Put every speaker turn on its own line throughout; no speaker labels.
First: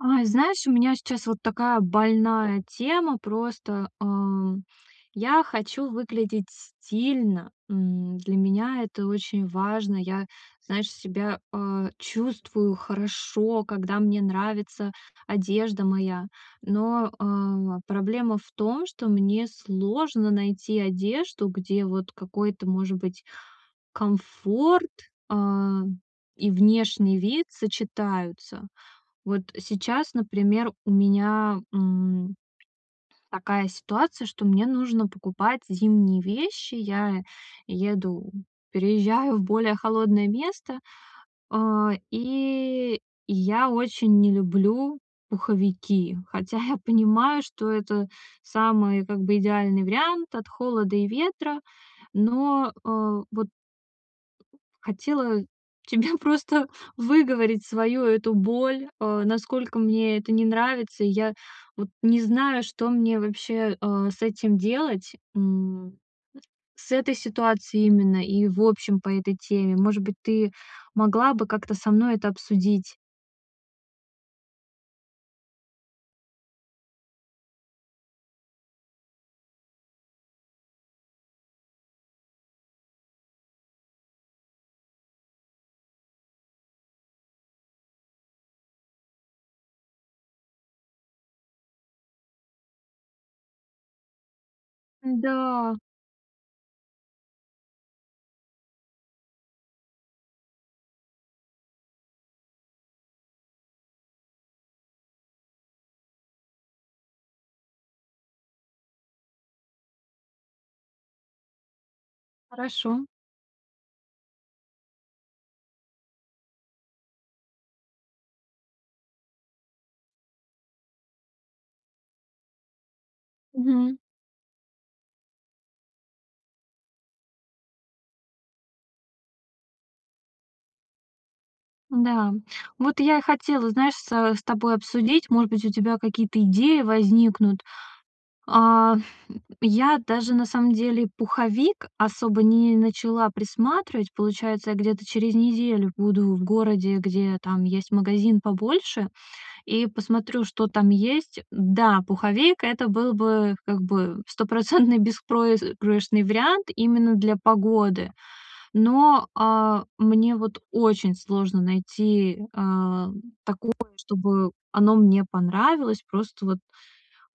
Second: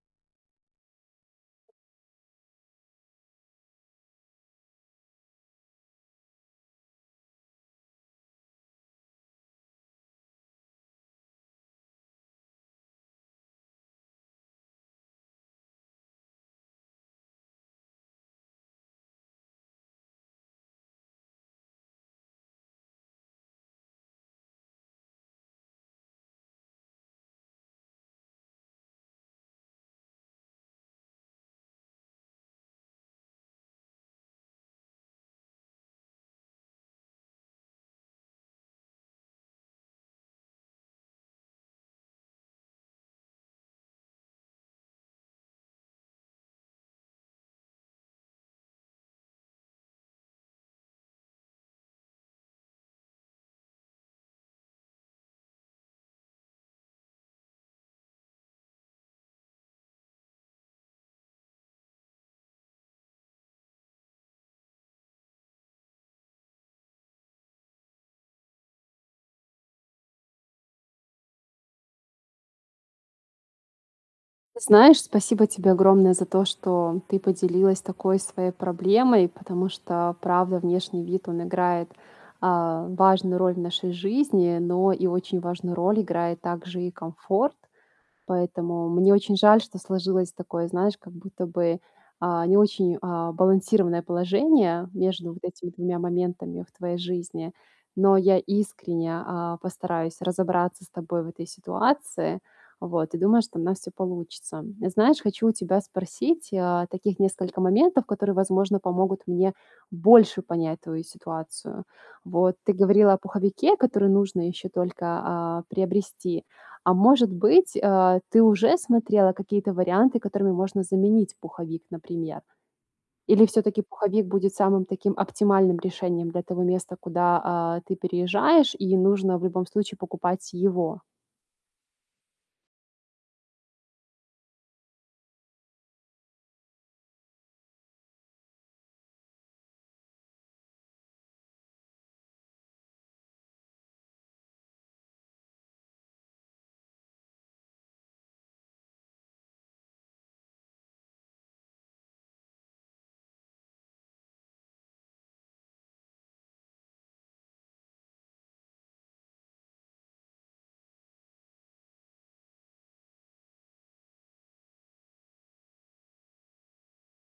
Ай! Знаешь, у меня сейчас вот такая больная тема, просто, э, я хочу выглядеть стильно. М, для меня это очень важно. Я, знаешь, себя, э, чувствую хорошо, когда мне нравится одежда моя. Но, э, проблема в том, что мне сложно найти одежду, где вот какой-то может быть комфорт, э, и внешний вид сочетаются. Вот сейчас, например, у меня, м, такая ситуация, что мне нужно покупать зимние вещи. Я еду переезжаю в более холодное место. Э, и я очень не люблю пуховики, хотя я понимаю, что это самый как бы идеальный вариант от холода и ветра. Но, э, вот Хотела тебе просто выговорить свою эту боль, э, насколько мне это не нравится. И я вот не знаю, что мне вообще, э, с этим делать. М, с этой ситуацией именно, и в общем, по этой теме. Может быть, ты могла бы как-то со мной это обсудить?
Знаешь, спасибо тебе огромное за то, что ты поделилась такой своей проблемой, потому что правда, внешний вид, он играет, а, важную роль в нашей жизни, но и очень важную роль играет также и комфорт. Поэтому мне очень жаль, что сложилось такое, знаешь, как будто бы, а, не очень, а, балансированное положение между вот этими
М-да.
двумя моментами в твоей жизни. Но я искренне, а, постараюсь разобраться с тобой в этой ситуации. Вот, и думаю, что у нас всё получится. Знаешь, хочу у тебя спросить, а, таких несколько моментов, которые, возможно, помогут мне больше понять твою ситуацию. Вот, ты
Хорошо.
говорила о пуховике, который нужно еще только, а, приобрести. А может быть, а, ты уже смотрела какие-то варианты, которыми можно заменить пуховик, например? Или всё-таки
Мгм.
пуховик будет самым таким оптимальным решением для того места, куда, а, ты переезжаешь, и нужно в любом случае покупать его?
Да, вот я и хотела, знаешь, со с тобой обсудить. Может быть, у тебя какие-то идеи возникнут, а Я даже на самом деле пуховик особо не начала присматривать. Получается, я где-то через неделю буду в городе, где там есть магазин побольше, и посмотрю, что там есть. Да, пуховейка это был бы, как бы, стопроцентный беспроигрышный вариант именно для погоды. Но, а, мне вот очень сложно найти, э, такое, чтобы оно мне понравилось. Просто вот,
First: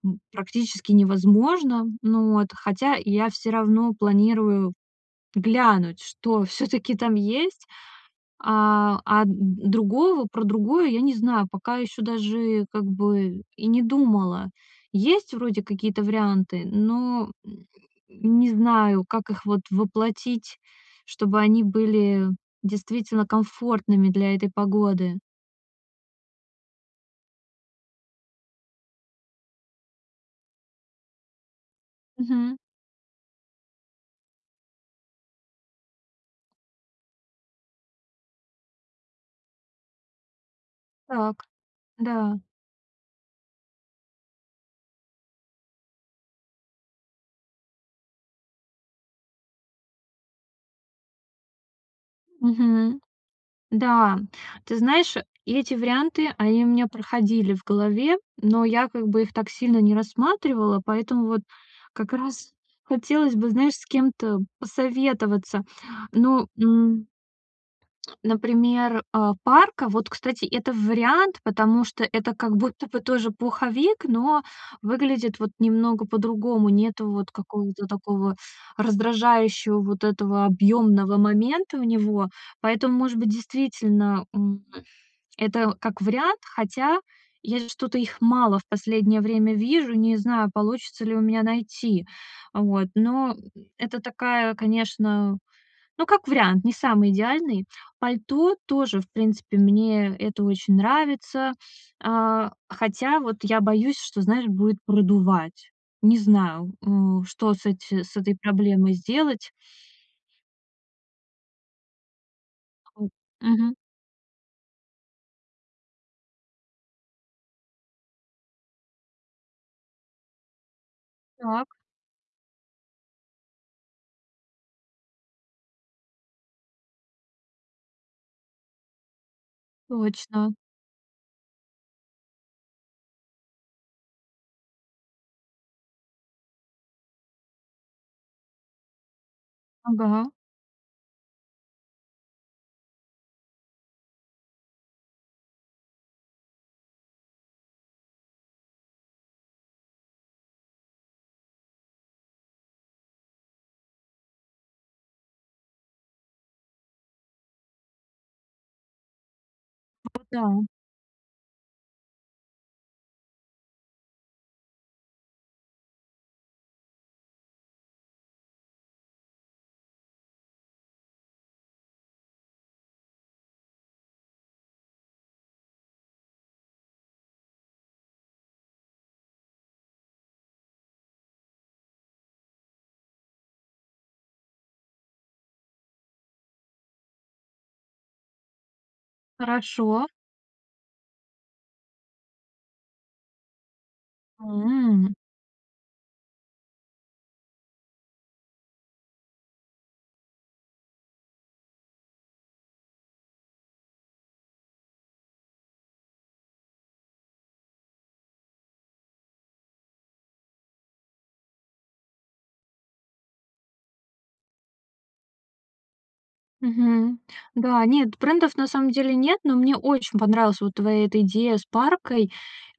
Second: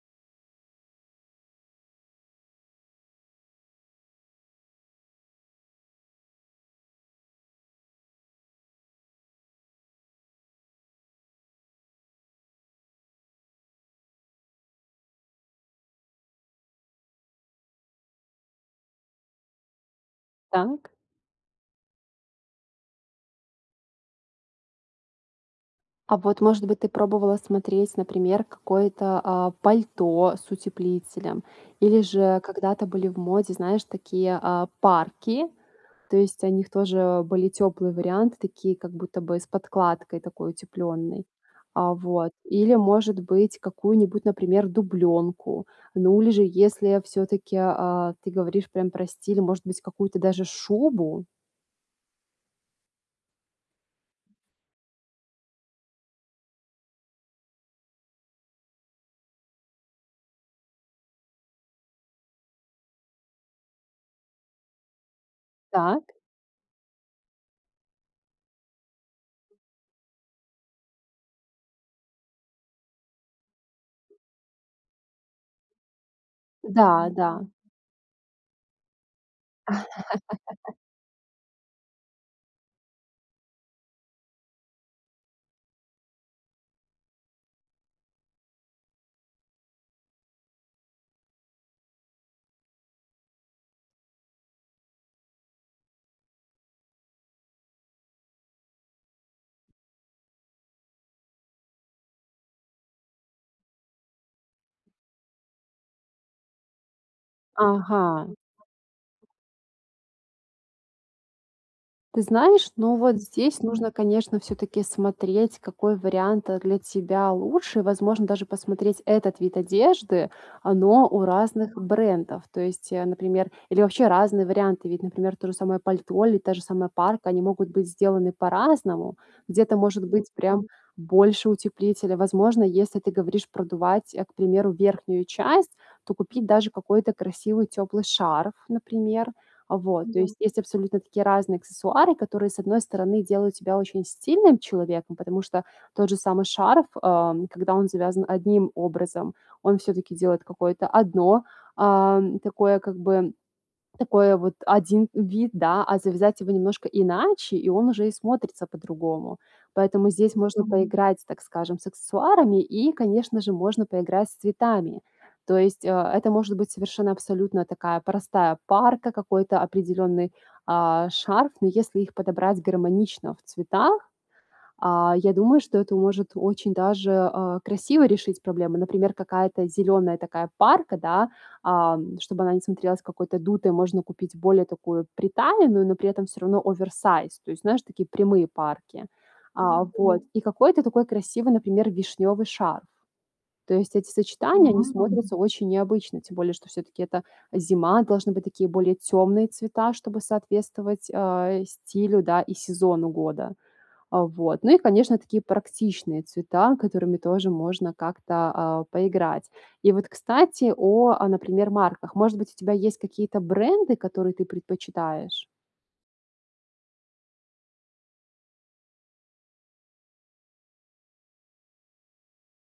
м, практически невозможно, ну, вот. Хотя, я всё равно планирую глянуть, что всё-таки там есть. А, а, д другую в про другое я не знаю. Пока ещё даже как бы и не думала. Есть вроде какие-то варианты, но, м, не знаю, как их вот воплотить,
Так.
чтобы они были действительно комфортными для этой погоды.
А вот, может быть, ты пробовала смотреть, например, какое-то, а, пальто с утеплителем? Или же
Мгм.
когда-то были в моде, знаешь, такие, а, парки? То есть, о них тоже были тёплые варианты, такие как будто бы с подкладкой такой утеплённой,
Так,
а, вот.
да.
Или может быть, какую-нибудь, например, дублёнку. Ну или же, если всё-таки, а, ты говоришь прям про стиль, может быть, какую-то даже шубу?
Мгм. Да, ты знаешь, эти варианты, они у меня проходили в голове, но я как бы их так сильно не рассматривала, поэтому вот как раз хотелось бы, знаешь, с кем-то посоветоваться.
Так.
Ну, м например, а, парка вот, кстати, это вариант, потому что это как будто бы тоже пуховик, но выглядит вот немного по-другому.
Да,
Нету вот
да.
какого-то такого раздражающего, вот этого объёмного момента у него. Поэтому, может быть, действительно, м, это как вариант. Хотя, я же что-то их мало в последнее время вижу, не знаю, получится ли у меня найти. Вот, но, м, это такая, конечно, ну, как вариант, не самый идеальный. Пальто тоже, в принципе, мне это очень нравится, а. Хотя вот я боюсь, что, знаешь, будет продувать. Не знаю, а, что с эти с
Ага.
этой проблемой сделать.
Ты знаешь, но,
М.
вот, здесь
Мгм.
нужно конечно всё-таки смотреть, какой вариант, э, для тебя лучше. И возможно, даже посмотреть этот вид одежды, а, но у разных
Так.
брендов. То есть, э, например, или вообще разные варианты. Ведь, например, то же самое пальто или та же самая парка, они могут быть сделаны по-разному. Где-то, может быть,
Точно.
прям больше утеплителя. Возможно, если ты говоришь продувать, э, к примеру, верхнюю часть, то купить даже какой-то красивый тёплый шарф, например. А вот, то
Ага.
есть, есть абсолютно такие разные аксессуары, которые, с одной стороны, делают тебя очень стильным человеком. Потому что, тот же самый шарф, э, когда он завязан одним образом, он всё-таки делает какое-то одно, ам, такое, как бы, такое, вот, 1 вид, да. А завязать его немножко иначе, и он уже и смотрится по-другому. Поэтому
Ну
здесь можно
да.
поиграть, так скажем, с аксессуарами и, конечно же, можно поиграть с цветами. То есть, э, это может быть совершенно, абсолютно, такая простая парка, какой-то определенный, а, шарф. Но если их подобрать гармонично в цветах, а, я думаю, что это может очень даже, а, красиво решить проблему. Например, какая-то зеленая такая парка, да, ам, чтобы она не смотрелась какой-то дутой, можно купить более такую приталенную, но при этом всё равно оверсайз. То есть, знаешь, такие прямые парки. А
Хорошо.
вот. И какой-то такой красивый, например, вишнёвый шарф. То есть, эти сочетания, они
М.
смотрятся очень необычно, тем более, что всё-таки это зима, должны быть такие более темные цвета, чтобы соответствовать, э, стилю, да, и сезону года. Э, вот. Ну и конечно, такие практичные цвета, которыми тоже можно как-то, а, поиграть. И, вот, кстати о, а, например, марках. Может быть, у тебя есть какие-то бренды, которые ты предпочитаешь?
Мгм. Да, нет, брендов на самом деле нет, но мне очень понравилась вот твоя эта идея с паркой.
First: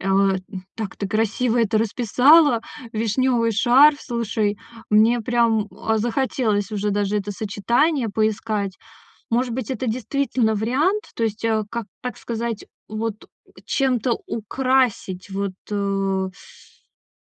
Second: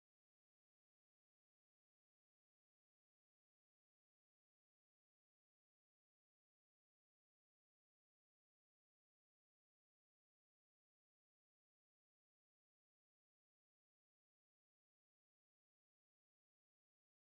А, э, так ты красиво это расписала. Вишнёвый шарф, слушай, мне прям, а, захотелось уже даже это сочетание поискать. Может быть, это действительно вариант? То есть, э, как, так сказать, вот, у, чем-то украсить вот, э.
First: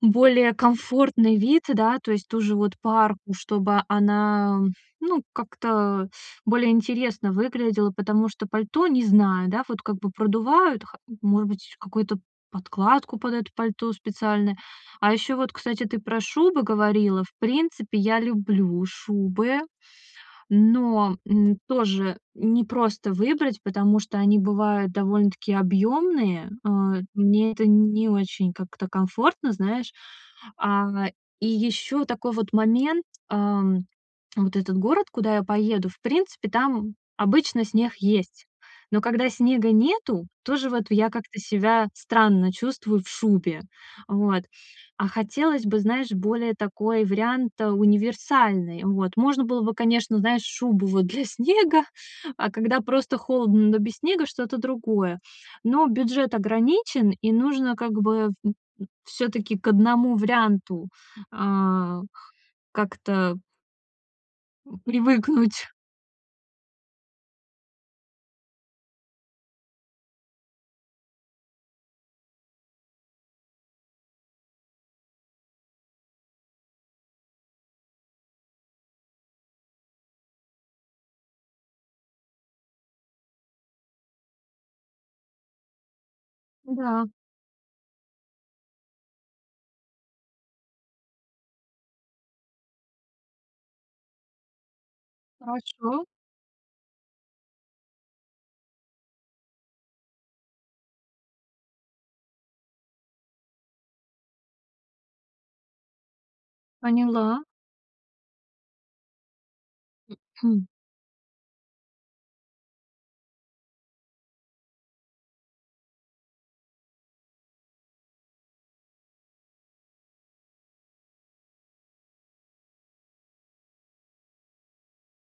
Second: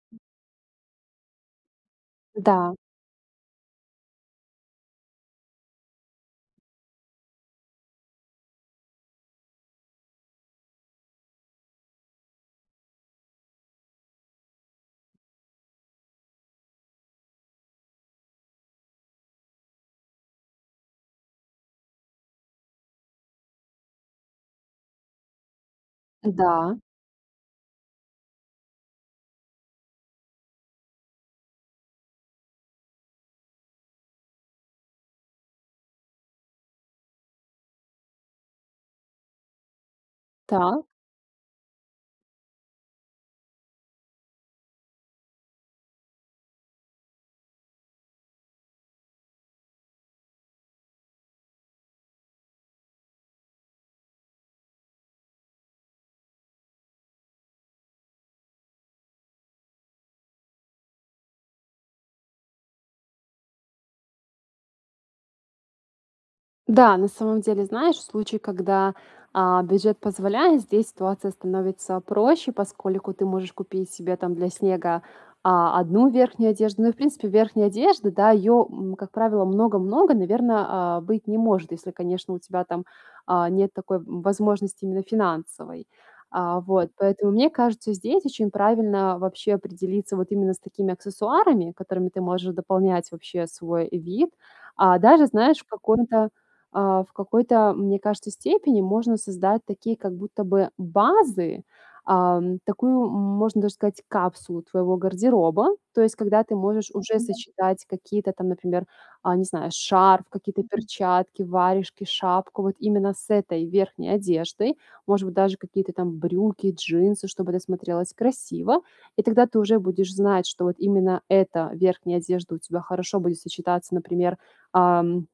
Более комфортный вид, да, то есть тоже, вот,
Да.
парку, чтобы она, ну, как-то, э, более интересно выглядела, потому что пальто, не знаю, да, вот как бы продувают ха может быть, какую-то подкладку под это пальто специальное. А ещё вот, кстати, ты про шубы говорила. В принципе, я люблю шубы, но, м, тоже непросто выбрать, потому что они бывают довольно-таки объёмные.
Да.
Э, мне это не очень, как-то, комфортно, знаешь. А и ещё такой, вот, момент, ам, вот этот город, куда я поеду, в принципе, там, обычно, снег есть. Но когда снега нету, тоже
Так.
вот в я как-то себя странно чувствую в шубе. Вот, а хотелось бы, знаешь, более такой вариант, э, универсальный. Вот, можно было бы, конечно, знаешь, шубу, вот, для снега, а когда просто холодно, но без снега- что-то другое. Но бюджет ограничен, и нужно как бы, м м, всё-таки к 1 варианту. А. Как-то М, привыкнуть.
Да, на самом деле, знаешь, в случае, когда, а, бюджет позволяет, здесь ситуация становится проще, поскольку ты можешь купить себе там для снега, а, одну верхнюю одежду. Ну и, в принципе, верхняя одежда, да, ее, м, как правило, много-много, наверно, а, быть не может, если, конечно, у тебя там, а, нет такой, м, возможности именно финансовой. А, вот,
Да.
поэтому, мне кажется, здесь очень правильно вообще определиться вот именно с такими аксессуарами, которыми ты можешь дополнять вообще свой вид, а. Даже, знаешь, в
Хорошо.
каком то а, в какой то, мне кажется, степени, можно создать такие как будто бы базы, ам, такую, м, можно даже сказать, капсулу твоего гардероба. То есть, когда ты можешь уже
Поняла.
сочетать какие то там, например, а, не знаю, шарф, какие-то перчатки, варежки, шапку вот именно с этой верхней одеждой, может быть, даже какие-то там брюки, джинсы, чтобы это смотрелось красиво. И тогда ты уже будешь знать, что вот именно эта верхняя одежда у тебя хорошо будет сочетаться, например, ам,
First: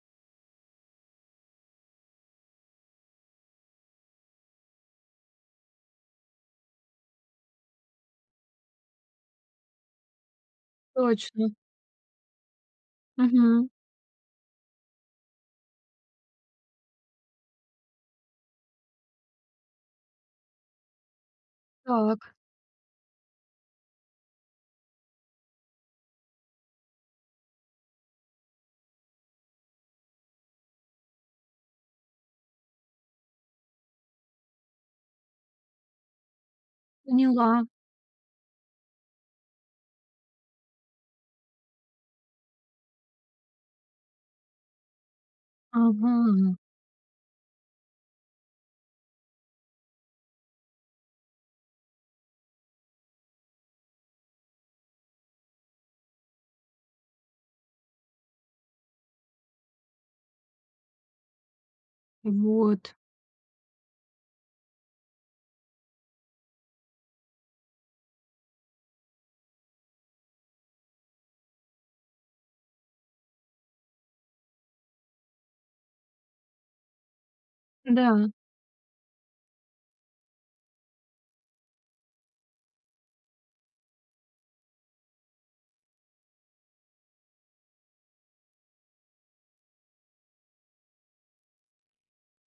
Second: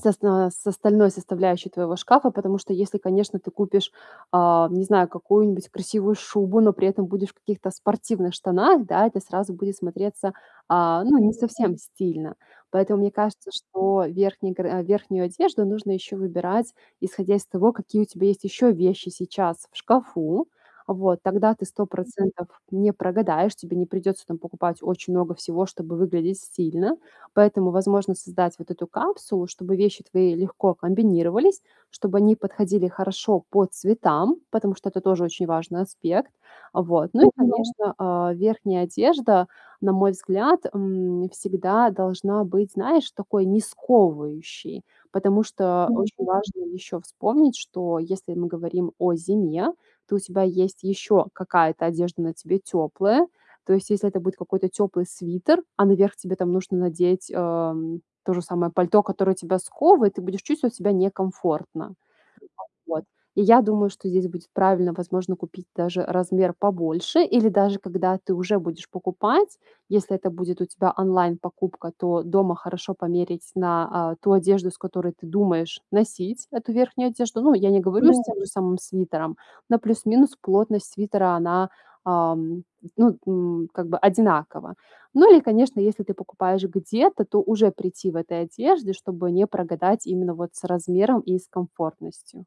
с оста с остальной составляющей твоего шкафа. Потому что если, конечно, ты купишь, а, не знаю, какую-нибудь красивую шубу, но при этом будешь в каких-то спортивных штанах, да, это сразу будет смотреться, а, ну, не
Точно.
совсем стильно. Поэтому мне кажется,
Мгм.
что верхний гар а, верхнюю одежду нужно еще выбирать исходя из того, какие у тебя есть еще вещи сейчас в шкафу. Вот тогда ты сто
Так.
процентов не прогадаешь, тебе не придется там покупать очень много всего, чтобы выглядеть стильно. Поэтому, возможно, создать вот эту капсулу, чтобы вещи твои легко комбинировались, чтобы они подходили хорошо по цветам, потому что это тоже очень важный аспект, а. Вот, ну и,
Поняла.
конечно, а, верхняя одежда, на мой взгляд, м, всегда должна быть, знаешь, такой не сковывающей, потому что очень
Ага.
важно еще вспомнить, что если мы говорим о зиме, то у тебя есть еще какая-то одежда на тебе теплая. То есть, если это будет какой то теплый свитер, а наверх тебе там нужно надеть, ам, то же самое пальто, которое тебя сковывает, ты будешь чувствовать себя некомфортно.
Вот.
Вот, и я думаю, что здесь будет правильно, возможно, купить даже размер побольше. Или даже когда ты уже будешь покупать, если это будет у тебя онлайн покупка, то дома хорошо померить на, а, ту одежду, с которой ты думаешь носить эту верхнюю одежду. Ну, я не говорю- с
Да.
тем же самым свитером, на плюс-минус плотность свитера она, э, м, ну, м, как бы одинакова. Ну, или, конечно, если ты покупаешь где-то, то уже прийти в этой одежде, чтобы не прогадать именно вот с размером и с комфортностью.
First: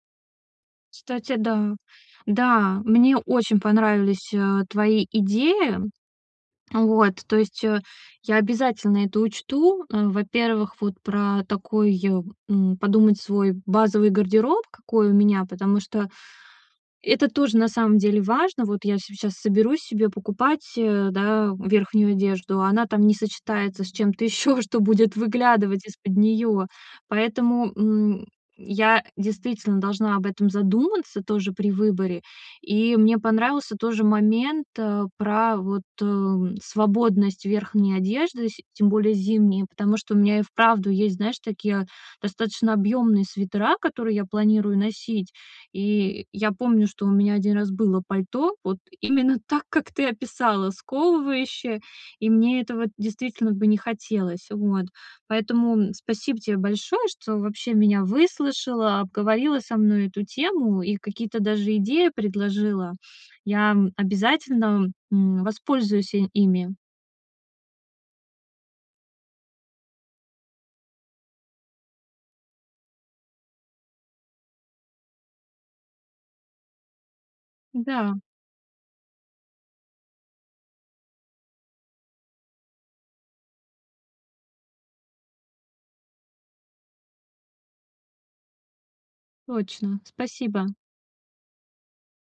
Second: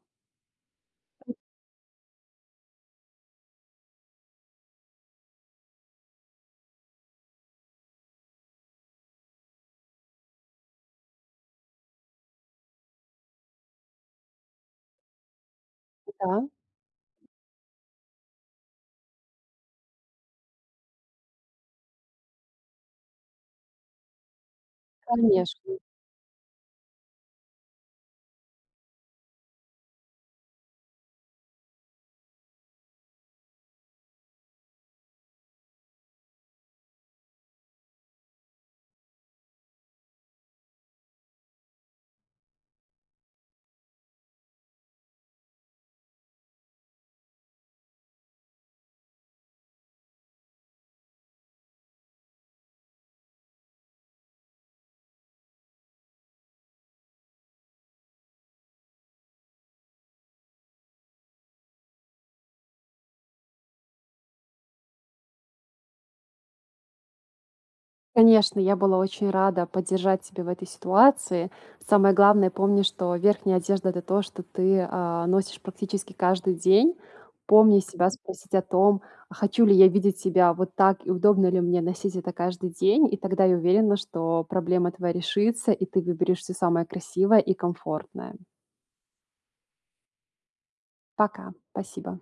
Кстати, да. Да, мне очень понравились, э, твои идеи. Э, вот, то есть, э, я обязательно это учту. Э, во-первых, вот про такой, м, подумать свой базовый гардероб, какой у меня, потому что
М-да.
это тоже на самом деле важно. Вот я сейчас соберусь себе покупать, э, да, верхнюю одежду, она там не сочетается с чем-то ещё, что будет
Конечно.
выглядывать из-под неё. Поэтому, м, я действительно должна об этом задуматься тоже при выборе. И мне понравился тоже момент, а, про, вот, эм, свободность верхней одежды, сь тем более зимней, потому что у меня и вправду есть, знаешь, такие достаточно объёмные свитера, которые я планирую носить. И я помню, что у меня 1 раз было пальто, вот именно так, как ты описала, сковывающее. И мне этого действительно бы не хотелось. Вот. Поэтому, м, спасибо те большое, что вообще меня выслушала, обговорила со мной эту тему и какие-то даже идеи предложила. Я, м, обязательно, м, воспользуюсь, э, ими.
Конечно, я была очень рада поддержать тебя в этой ситуации. Самое главное, помни, что верхняя одежда- это то, что ты, а, носишь практически каждый день. Помни себя,
Да.
спросить о том: "А хочу ли я видеть себя вот так и удобно ли мне носить это каждый день?" И тогда я уверена, что проблема твоя решится, и ты выберешь всё самое красивое и комфортное.
Точно, спасибо.
Пока, спасибо.